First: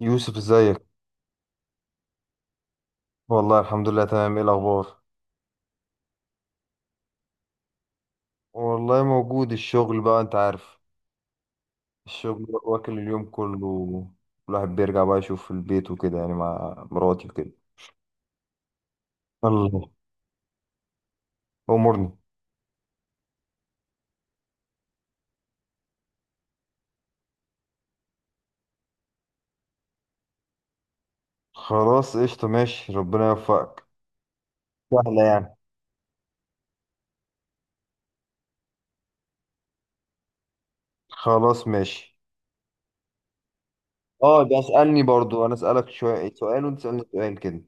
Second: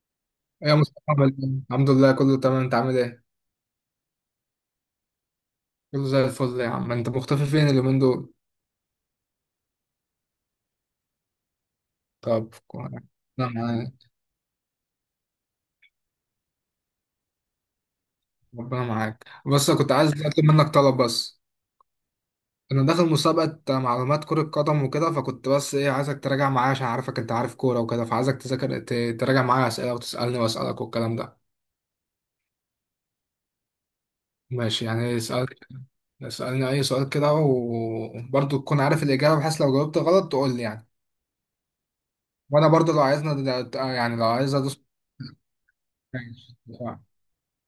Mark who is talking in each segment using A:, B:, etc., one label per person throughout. A: يوسف
B: يا
A: ازيك؟
B: مصطفى، عامل إيه؟ الحمد لله كله تمام. انت عامل ايه؟
A: والله الحمد لله تمام. ايه الاخبار؟
B: كله زي الفل يا عم. انت مختفي فين اليومين دول؟
A: والله موجود. الشغل بقى انت عارف. الشغل
B: طب كويس.
A: واكل اليوم
B: ربنا
A: كله.
B: معاك.
A: الواحد بيرجع بقى يشوف في البيت وكده، يعني مع مراتي وكده.
B: ربنا معاك، بس أنا
A: الله،
B: كنت عايز اطلب منك طلب. بس
A: امورني.
B: انا داخل مسابقة معلومات كرة قدم وكده، فكنت بس ايه، عايزك تراجع معايا عشان عارفك، انت عارف كورة وكده، فعايزك تراجع معايا اسئلة، وتسألني واسألك والكلام ده.
A: خلاص قشطة ماشي، ربنا يوفقك.
B: ماشي، يعني
A: سهلة يعني.
B: اسألني اي سؤال كده، وبرضه تكون عارف الإجابة، بحيث لو جاوبت غلط تقول لي يعني.
A: خلاص ماشي.
B: وانا برضه لو عايزنا، يعني لو
A: اه
B: عايز
A: ده
B: ادوس.
A: اسألني برضو، انا اسألك شوية
B: ماشي.
A: سؤال وانت تسألني سؤال كده.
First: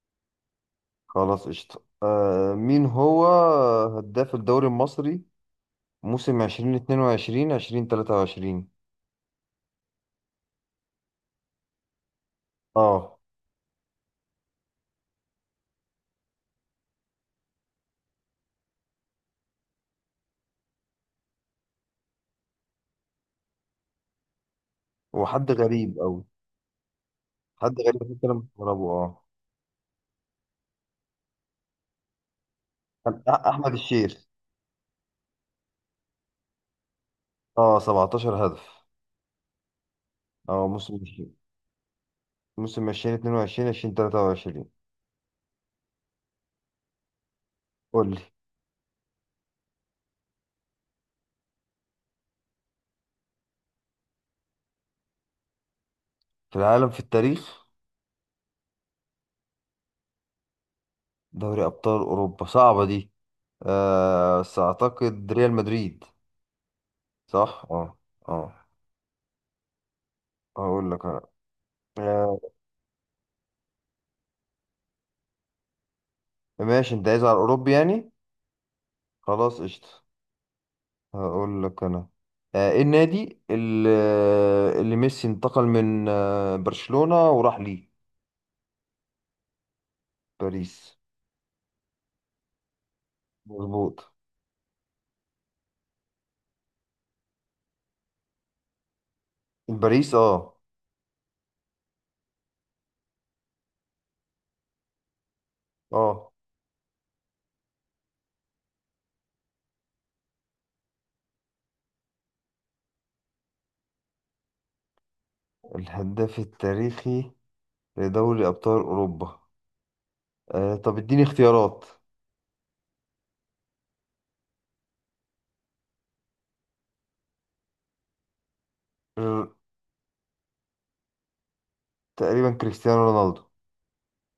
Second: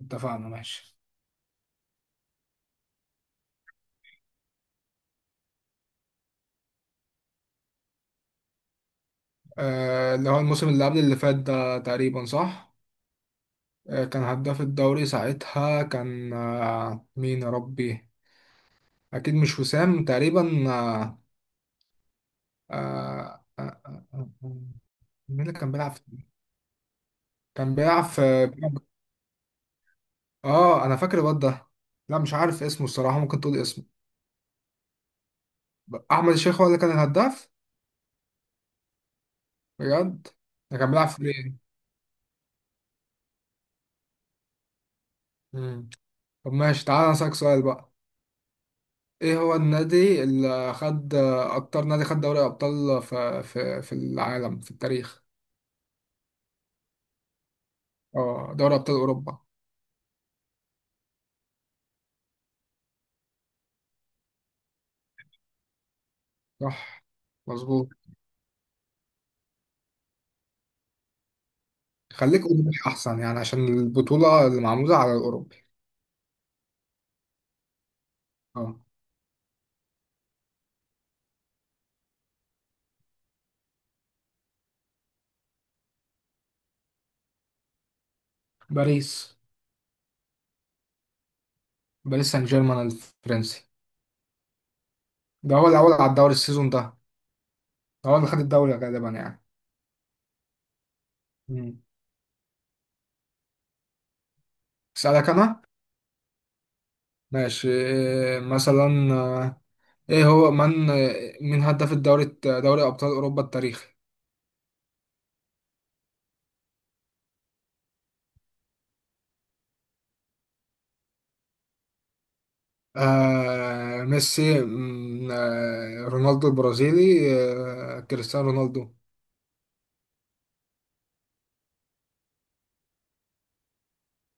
B: اتفقنا، ماشي.
A: خلاص قشطة. مين هو هداف الدوري المصري موسم 2022 2023؟
B: اللي هو الموسم اللي قبل اللي فات ده، تقريبا صح.
A: اه.
B: كان هداف الدوري ساعتها كان، مين يا ربي. اكيد مش وسام تقريبا. آه، آه، آه، آه،
A: هو
B: مين
A: حد
B: اللي كان بيلعب
A: غريب قوي.
B: في-
A: حد
B: كان
A: غريب
B: بيلعب في.
A: بس انا مستغربه
B: اه، انا فاكر الواد ده. لا، مش عارف اسمه الصراحة،
A: كان
B: ممكن تقول
A: احمد
B: اسمه.
A: الشيخ.
B: احمد الشيخ هو اللي كان الهداف.
A: اه 17 هدف.
B: بجد.
A: اه
B: ده كان
A: موسم
B: بيلعب في
A: الشيخ.
B: ايه.
A: موسم 2022 2023.
B: طب ماشي، تعالى اسالك سؤال بقى.
A: قول لي.
B: ايه هو النادي، اللي خد اكتر نادي خد دوري ابطال في في العالم في التاريخ.
A: في العالم في التاريخ.
B: اه، دوري ابطال اوروبا.
A: دوري ابطال اوروبا صعبه دي. آه بس اعتقد ريال مدريد.
B: صح.
A: صح
B: مظبوط.
A: اه. اه. هقول لك انا. آه.
B: خليك اوروبي احسن، يعني عشان البطولة اللي معمولة على الاوروبي.
A: ماشي انت عايز على الاوروبي يعني.
B: اه.
A: خلاص قشطه. هقول لك انا. آه ايه النادي اللي ميسي انتقل من برشلونه وراح ليه؟
B: باريس.
A: باريس.
B: باريس سان جيرمان الفرنسي.
A: مظبوط.
B: ده هو الاول على الدوري السيزون ده. ده هو اللي خد الدوري غالبا يعني.
A: باريس اه.
B: مم. اسالك انا.
A: اه
B: ماشي. إيه مثلا، ايه هو من آه، مين هداف الدوري، دوري ابطال اوروبا التاريخي.
A: الهداف التاريخي لدوري أبطال أوروبا. آه طب اديني اختيارات.
B: ميسي. رونالدو البرازيلي. كريستيانو رونالدو.
A: ر- تقريبا كريستيانو رونالدو.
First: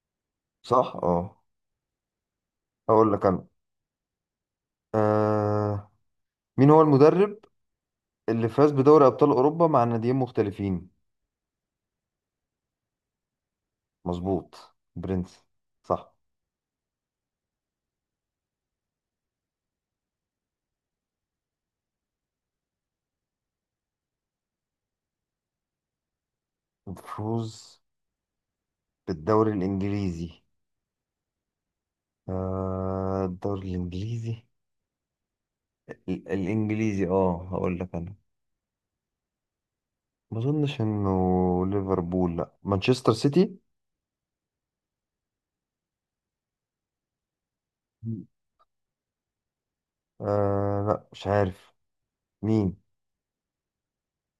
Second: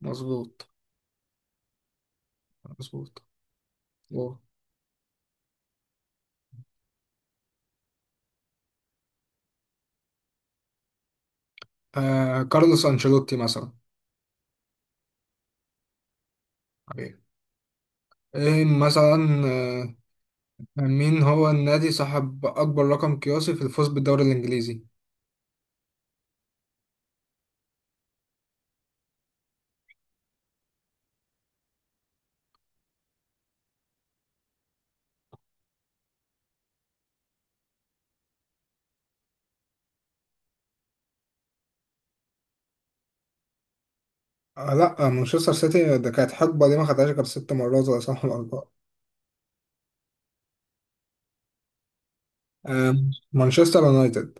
B: مظبوط.
A: صح اه. هقول
B: مظبوط.
A: لك انا.
B: واو.
A: آه مين هو المدرب اللي فاز بدوري أبطال أوروبا مع ناديين مختلفين؟
B: كارلوس أنشيلوتي مثلا.
A: مظبوط برنس. صح.
B: حبيبي. ايه مثلا آه مين هو النادي صاحب أكبر رقم قياسي في الفوز بالدوري الإنجليزي؟
A: الفوز بالدوري الإنجليزي. آه الدوري الإنجليزي. الإنجليزي اه هقول لك انا. ما اظنش انه ليفربول، لا مانشستر سيتي.
B: آه، لا، مانشستر سيتي ده كانت حقبة، دي ما خدهاش غير 6 مرات ولا 7 مرات.
A: آه لا مش عارف. مين؟
B: آه مانشستر يونايتد.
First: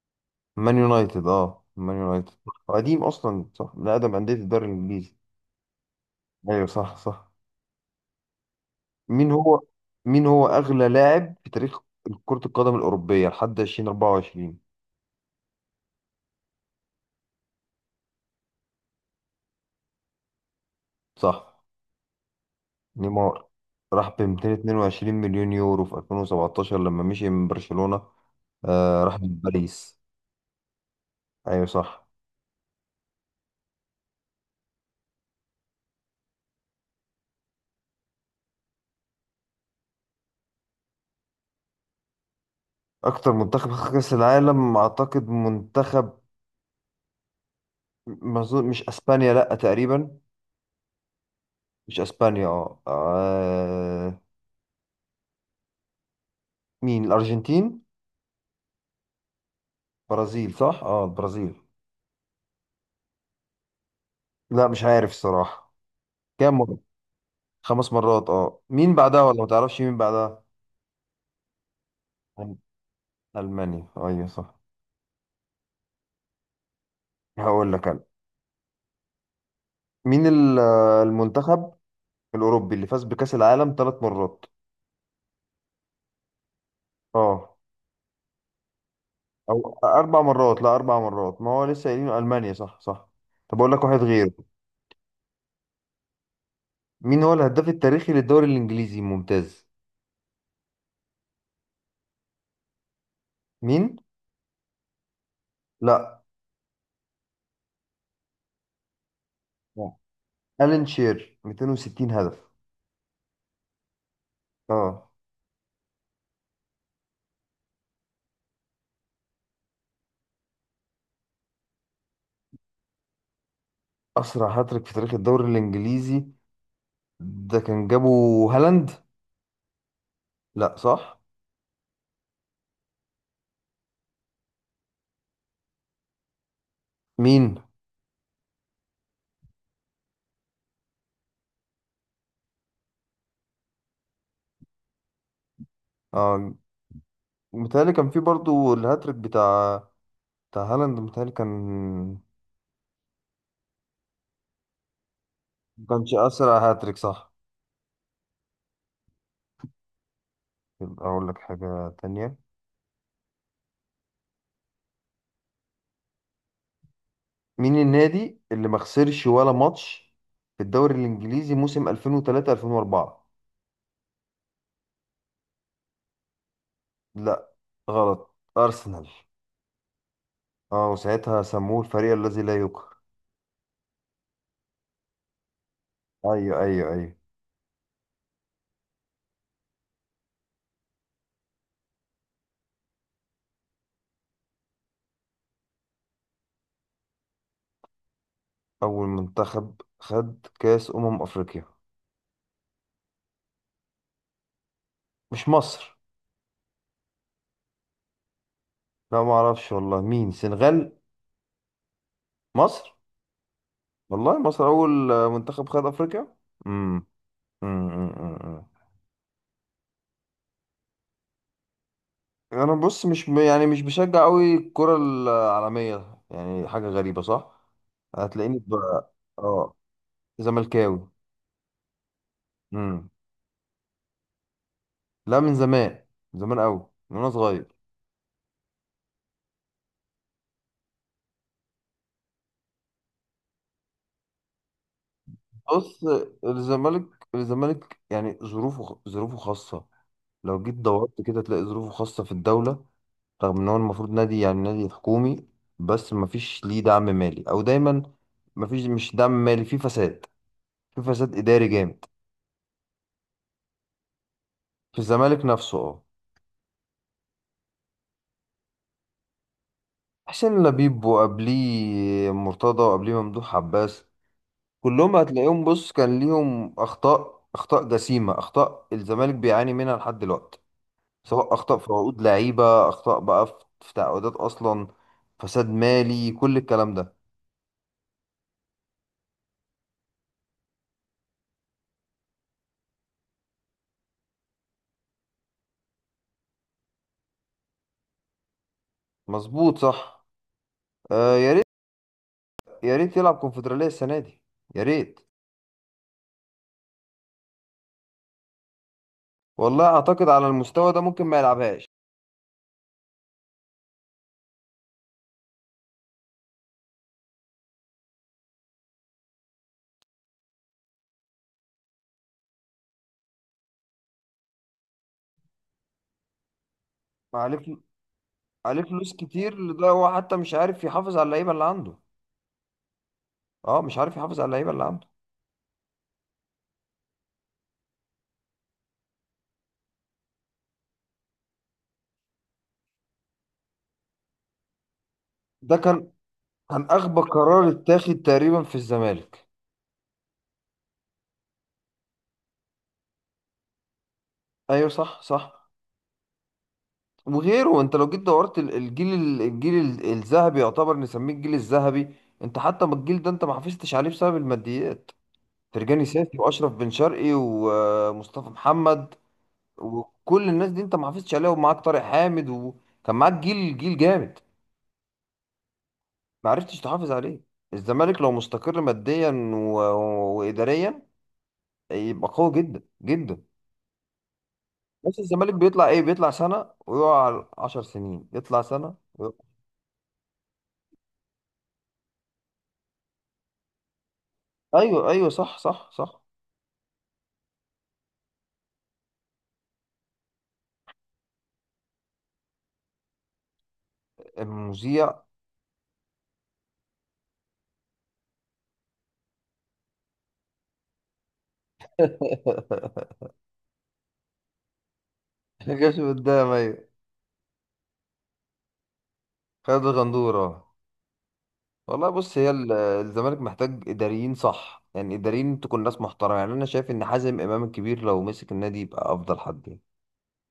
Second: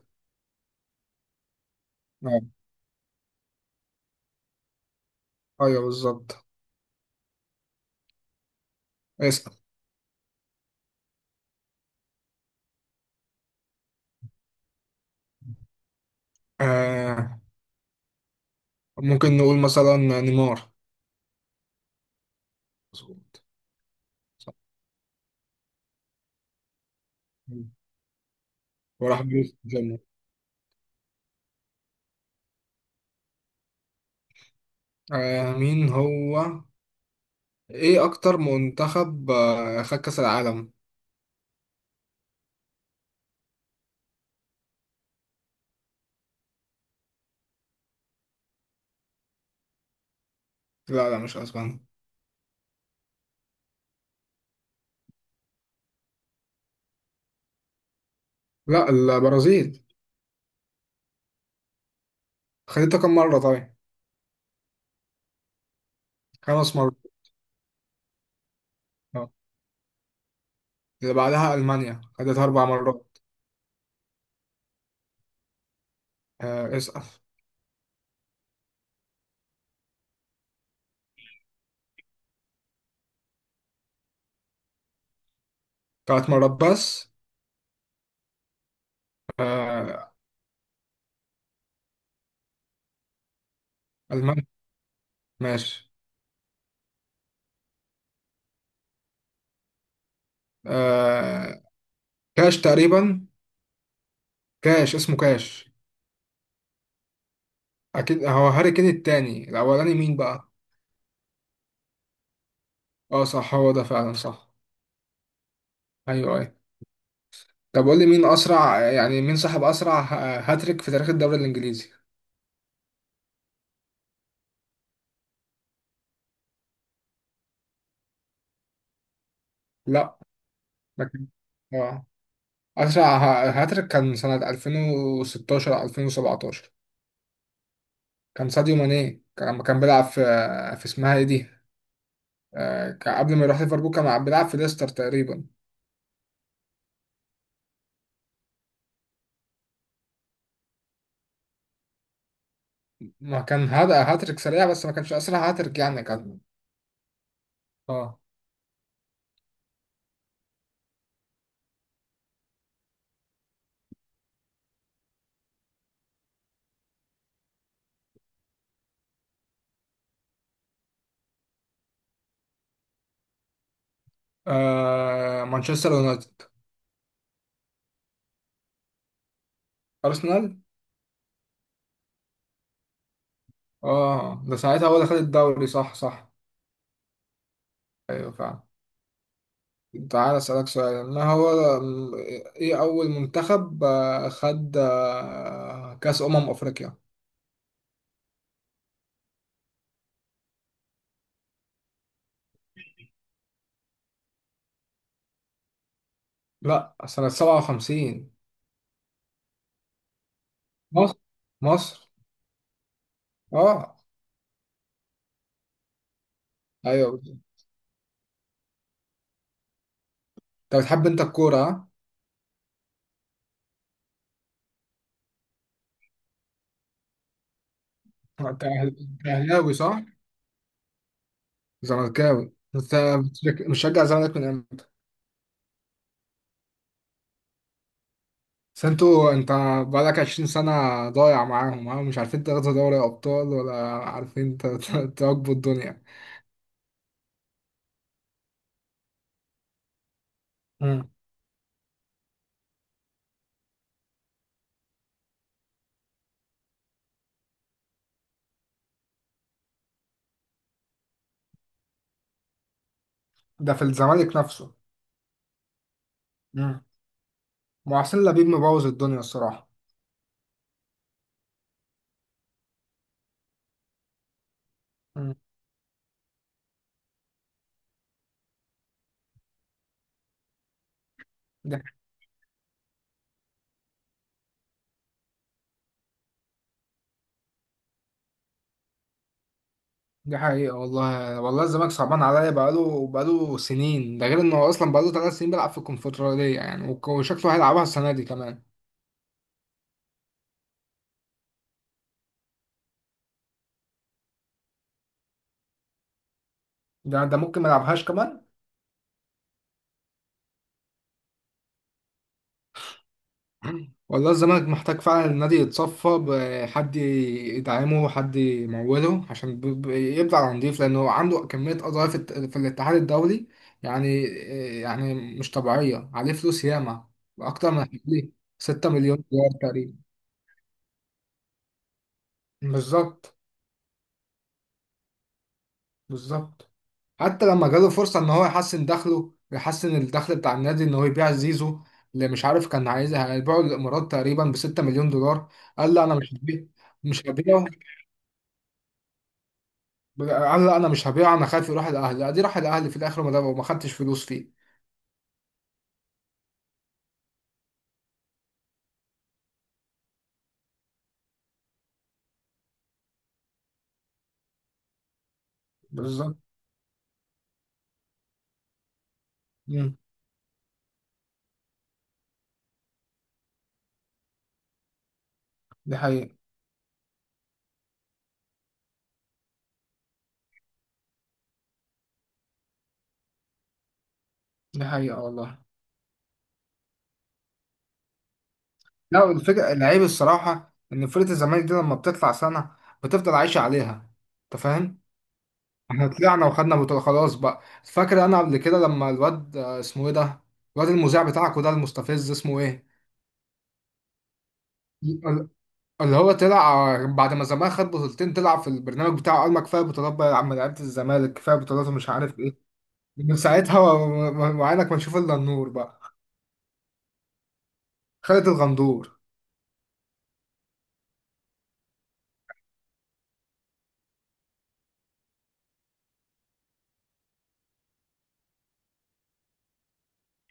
A: مان يونايتد اه مان يونايتد.
B: آه،
A: هو قديم اصلا، صح، من اقدم انديه الدوري الانجليزي.
B: أيوه بالظبط.
A: ايوه صح صح. مين
B: اسأل.
A: هو؟ مين هو اغلى لاعب في تاريخ كرة القدم الاوروبية لحد 2024؟
B: آه ممكن نقول مثلا نيمار.
A: صح.
B: مظبوط.
A: نيمار. راح ب 222 مليون يورو في 2017 لما مشي من برشلونة. آه راح
B: وراح بيس جيم.
A: لباريس. ايوه صح.
B: مين هو ايه اكتر منتخب خد كاس العالم.
A: اكتر منتخب خد كاس العالم اعتقد منتخب ما أظن- مش اسبانيا، لا تقريبا.
B: لا، لا، مش اسبانيا.
A: مش اسبانيا اه مين؟ الارجنتين.
B: لا، البرازيل.
A: برازيل صح. اه البرازيل.
B: خدتها كم مرة طيب.
A: لا مش عارف الصراحة. كام
B: خمس
A: مرة؟
B: مرات
A: 5 مرات. اه مين بعدها؟
B: آه.
A: ولا ما تعرفش مين بعدها.
B: اللي بعدها المانيا، خدتها
A: ألم-
B: 4 مرات.
A: المانيا، ايوه صح.
B: آه، اسأل.
A: هقول لك انا. مين المنتخب الاوروبي اللي فاز بكأس العالم 3 مرات؟
B: 3 مرات بس.
A: اه. او
B: آه.
A: 4 مرات، لا 4 مرات، ما هو لسه قايلين المانيا صح صح. طب اقول لك واحد غيره.
B: المانيا. ماشي.
A: مين هو الهداف التاريخي للدوري الانجليزي الممتاز؟
B: آه كاش تقريبا.
A: مين؟
B: كاش، اسمه كاش.
A: لا.
B: اكيد هو هاري كين التاني، الاولاني
A: آه.
B: مين بقى.
A: ألان شير 260 هدف.
B: اه، صح، هو ده فعلا، صح.
A: اه.
B: ايوه، أيوه. طب قول لي، مين اسرع يعني مين صاحب اسرع هاتريك في تاريخ الدوري الانجليزي.
A: أسرع هاتريك في تاريخ الدوري الإنجليزي. ده كان جابه هالاند.
B: لا.
A: لا
B: ده
A: صح.
B: كان- اه، اسرع هاتريك كان سنة 2016 او 2017.
A: مين؟
B: كان ساديو ماني، كان لما كان بيلعب في، اسمها ايه دي، كان قبل ما يروح ليفربول كان بيلعب في ليستر تقريبا.
A: اه. متهيألي كان في برضو الهاتريك بتاع هالاند، متهيألي كان.
B: ما كان هذا هاتريك سريع، بس ما كانش اسرع هاتريك
A: ما
B: يعني
A: كانش
B: كان.
A: أسرع هاتريك صح.
B: اه.
A: يبقى أقول لك حاجة تانية. مين النادي اللي ما خسرش ولا ماتش في الدوري الإنجليزي موسم 2003 2004؟
B: مانشستر يونايتد.
A: لا غلط. أرسنال.
B: ارسنال.
A: اه وساعتها سموه الفريق الذي لا يقهر.
B: اه، ده ساعتها هو اللي خد الدوري، صح صح.
A: ايوه ايوه ايوه.
B: ايوه فعلا. تعال أسألك سؤال، ما هو م- إيه أول منتخب خد كأس أمم أفريقيا؟
A: أول منتخب خد كأس أمم أفريقيا. مش مصر.
B: لا، سنة 57.
A: لا ما أعرفش والله. مين؟ سنغال؟
B: مصر. مصر.
A: مصر.
B: أه.
A: والله مصر أول منتخب خد أفريقيا. امم.
B: أيوه بالظبط.
A: أمم، أمم، أمم.
B: أنت بتحب الكورة، ها؟
A: أنا بص مش يعني مش بشجع أوي الكرة العالمية، يعني حاجة غريبة صح. هتلاقيني
B: أنت أهلاوي
A: اه
B: صح؟
A: زملكاوي.
B: زملكاوي أنت.
A: امم.
B: مشجع الزمالك من إمتى؟
A: لا من زمان. من زمان أوي. من وأنا صغير.
B: بس أنت بقالك 20 سنة ضايع معاهم، ها؟ مش عارفين تاخدوا دوري أبطال، ولا عارفين تواكبوا
A: بص
B: الدنيا.
A: الزمالك الزمالك يعني ظروفه ظروفه خاصة. لو جيت
B: مم.
A: دورت كده تلاقي ظروفه خاصة في الدولة. رغم ان هو المفروض نادي، يعني نادي حكومي. بس مفيش ليه دعم مالي او دايما. مفيش مش دعم مالي، في فساد. في فساد اداري جامد.
B: ده في الزمالك نفسه.
A: في الزمالك نفسه اه.
B: محسن لبيب مبوظ الدنيا الصراحة.
A: حسين لبيب وقبليه مرتضى وقبليه ممدوح عباس. كلهم
B: مم.
A: هتلاقيهم بص كان ليهم اخطاء اخطاء جسيمة، اخطاء الزمالك بيعاني منها لحد دلوقتي. سواء
B: دي
A: اخطاء في عقود لعيبة، اخطاء بقى في تعاقدات اصلا. فساد مالي كل الكلام ده.
B: دي حقيقة، والله والله الزمالك صعبان عليا، بقاله سنين، ده غير انه أصلا بقاله 3 سنين بيلعب في الكونفدرالية، يعني وشكله هيلعبها السنة دي كمان.
A: مظبوط صح. آه يا ريت. يا ريت يلعب كونفدرالية السنة دي. يا ريت.
B: ده ممكن ما يلعبهاش كمان.
A: والله أعتقد على المستوى ده ممكن ما يلعبهاش.
B: والله الزمالك محتاج فعلا النادي يتصفى، بحد يدعمه، حد يموله، عشان يبدأ على نضيف، لأنه عنده كمية قضايا في في الاتحاد الدولي، يعني، يعني مش طبيعية. عليه فلوس ياما،
A: عليه
B: أكتر
A: فل-
B: من حوالي
A: عليه
B: 6
A: فلوس
B: مليون دولار.
A: كتير. لده هو حتى مش عارف يحافظ على اللعيبة اللي عنده.
B: بالظبط.
A: اه مش عارف يحافظ على اللعيبة اللي عنده.
B: بالظبط. حتى لما جاله فرصة ان هو يحسن الدخل بتاع النادي، ان هو يبيع زيزو، اللي مش عارف كان عايزها، هيبيعه للامارات تقريبا ب 6 مليون دولار.
A: ده
B: قال لا،
A: كان
B: انا
A: كان أغبى
B: مش هبيعه.
A: قرار اتاخد تقريبا في الزمالك.
B: قال لا، انا مش هبيعه، انا خايف يروح الاهلي، ادي راح الاهلي في الاخر، وما خدتش فلوس فيه.
A: أيوه صح صح. وغيره انت لو جيت دورت الجيل الذهبي، يعتبر نسميه الجيل الذهبي. انت حتى ما الجيل ده انت ما حافظتش عليه بسبب الماديات. فرجاني
B: بالظبط.
A: ساسي واشرف بن شرقي ومصطفى محمد.
B: امم
A: وكل الناس دي انت ما حافظتش عليها، ومعاك طارق حامد وكان معاك جيل جيل جامد.
B: دي حقيقة،
A: ما عرفتش تحافظ عليه. الزمالك لو مستقر ماديا و... واداريا يبقى قوي جدا جدا.
B: دي
A: بس
B: حقيقة
A: الزمالك
B: والله.
A: بيطلع ايه، بيطلع سنة ويقع على 10 سنين، يطلع سنة
B: لا،
A: ويقع.
B: والفكرة العيب الصراحة، ان فرقة الزمالك دي لما بتطلع سنة، بتفضل عايشة عليها، انت فاهم.
A: ايوه ايوه صح صح
B: احنا
A: صح.
B: طلعنا وخدنا بطولة، خلاص بقى، فاكر انا قبل كده لما الواد، اسمه ايه ده، الواد المذيع بتاعك وده المستفز، اسمه ايه،
A: المذيع.
B: ال- اللي هو طلع، بعد ما زمان خد بطولتين، طلع في البرنامج بتاعه قال، ما كفايه بطولات بقى يا عم لعيبه الزمالك، كفايه بطولات ومش عارف ايه. من ساعتها وعينك ما تشوف الا النور
A: جاش
B: بقى.
A: قدام ايوه.
B: خالد الغندور.
A: خالد الغندورة. والله بص هي الزمالك محتاج اداريين صح، يعني اداريين تكون ناس محترمه. يعني انا شايف ان حازم امام الكبير لو مسك النادي يبقى افضل حد يعني.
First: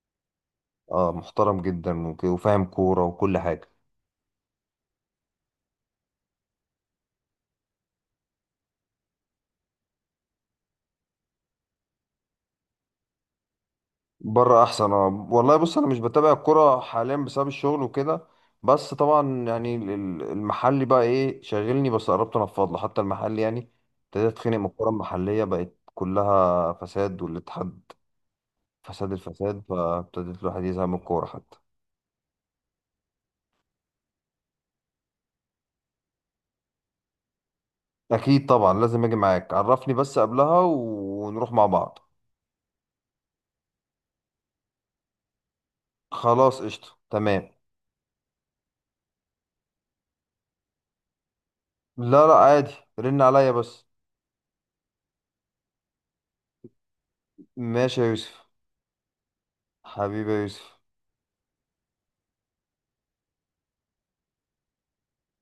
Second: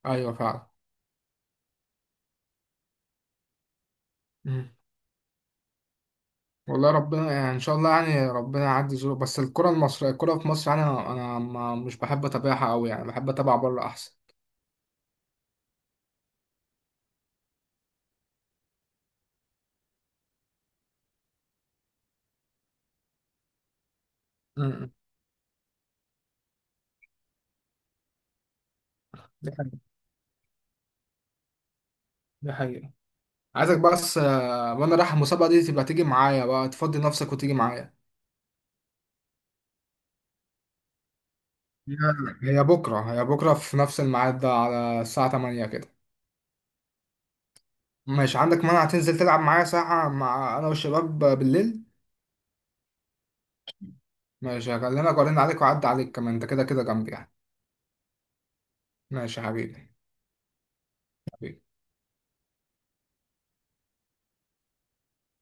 B: ايوه فعلا.
A: اه محترم جدا وفاهم كورة وكل حاجة.
B: مم. والله ربنا، يعني ان شاء الله يعني ربنا يعدي ظروف، بس الكره في مصر يعني، انا ما مش بحب اتابعها قوي يعني، بحب اتابع بره احسن.
A: بره احسن. اه والله بص انا مش بتابع الكورة حاليا بسبب الشغل وكده. بس طبعا يعني المحلي بقى ايه شاغلني، بس قربت انفض له حتى المحلي يعني. ابتديت اتخانق من الكورة
B: مم.
A: المحلية بقت كلها فساد، والاتحاد فساد
B: دي
A: الفساد،
B: حقيقة.
A: فابتديت الواحد يزهق من الكورة حتى.
B: دي حقيقة. عايزك بس، وانا رايح المسابقة دي تبقى تيجي معايا بقى، تفضي نفسك وتيجي معايا.
A: اكيد طبعا لازم اجي معاك، عرفني بس قبلها ونروح مع
B: هي
A: بعض.
B: هي بكرة في نفس الميعاد ده، على الساعة 8 كده.
A: خلاص قشطة تمام.
B: ماشي، عندك مانع تنزل تلعب معايا ساعة مع انا والشباب بالليل؟
A: لا لا عادي. رن عليا بس.
B: ماشي، هكلمك وارن عليك واعدي عليك، كمان انت كده كده جنبي يعني.
A: ماشي يا يوسف.
B: ماشي يا حبيبي.
A: حبيبي يا يوسف.
B: حبيبي.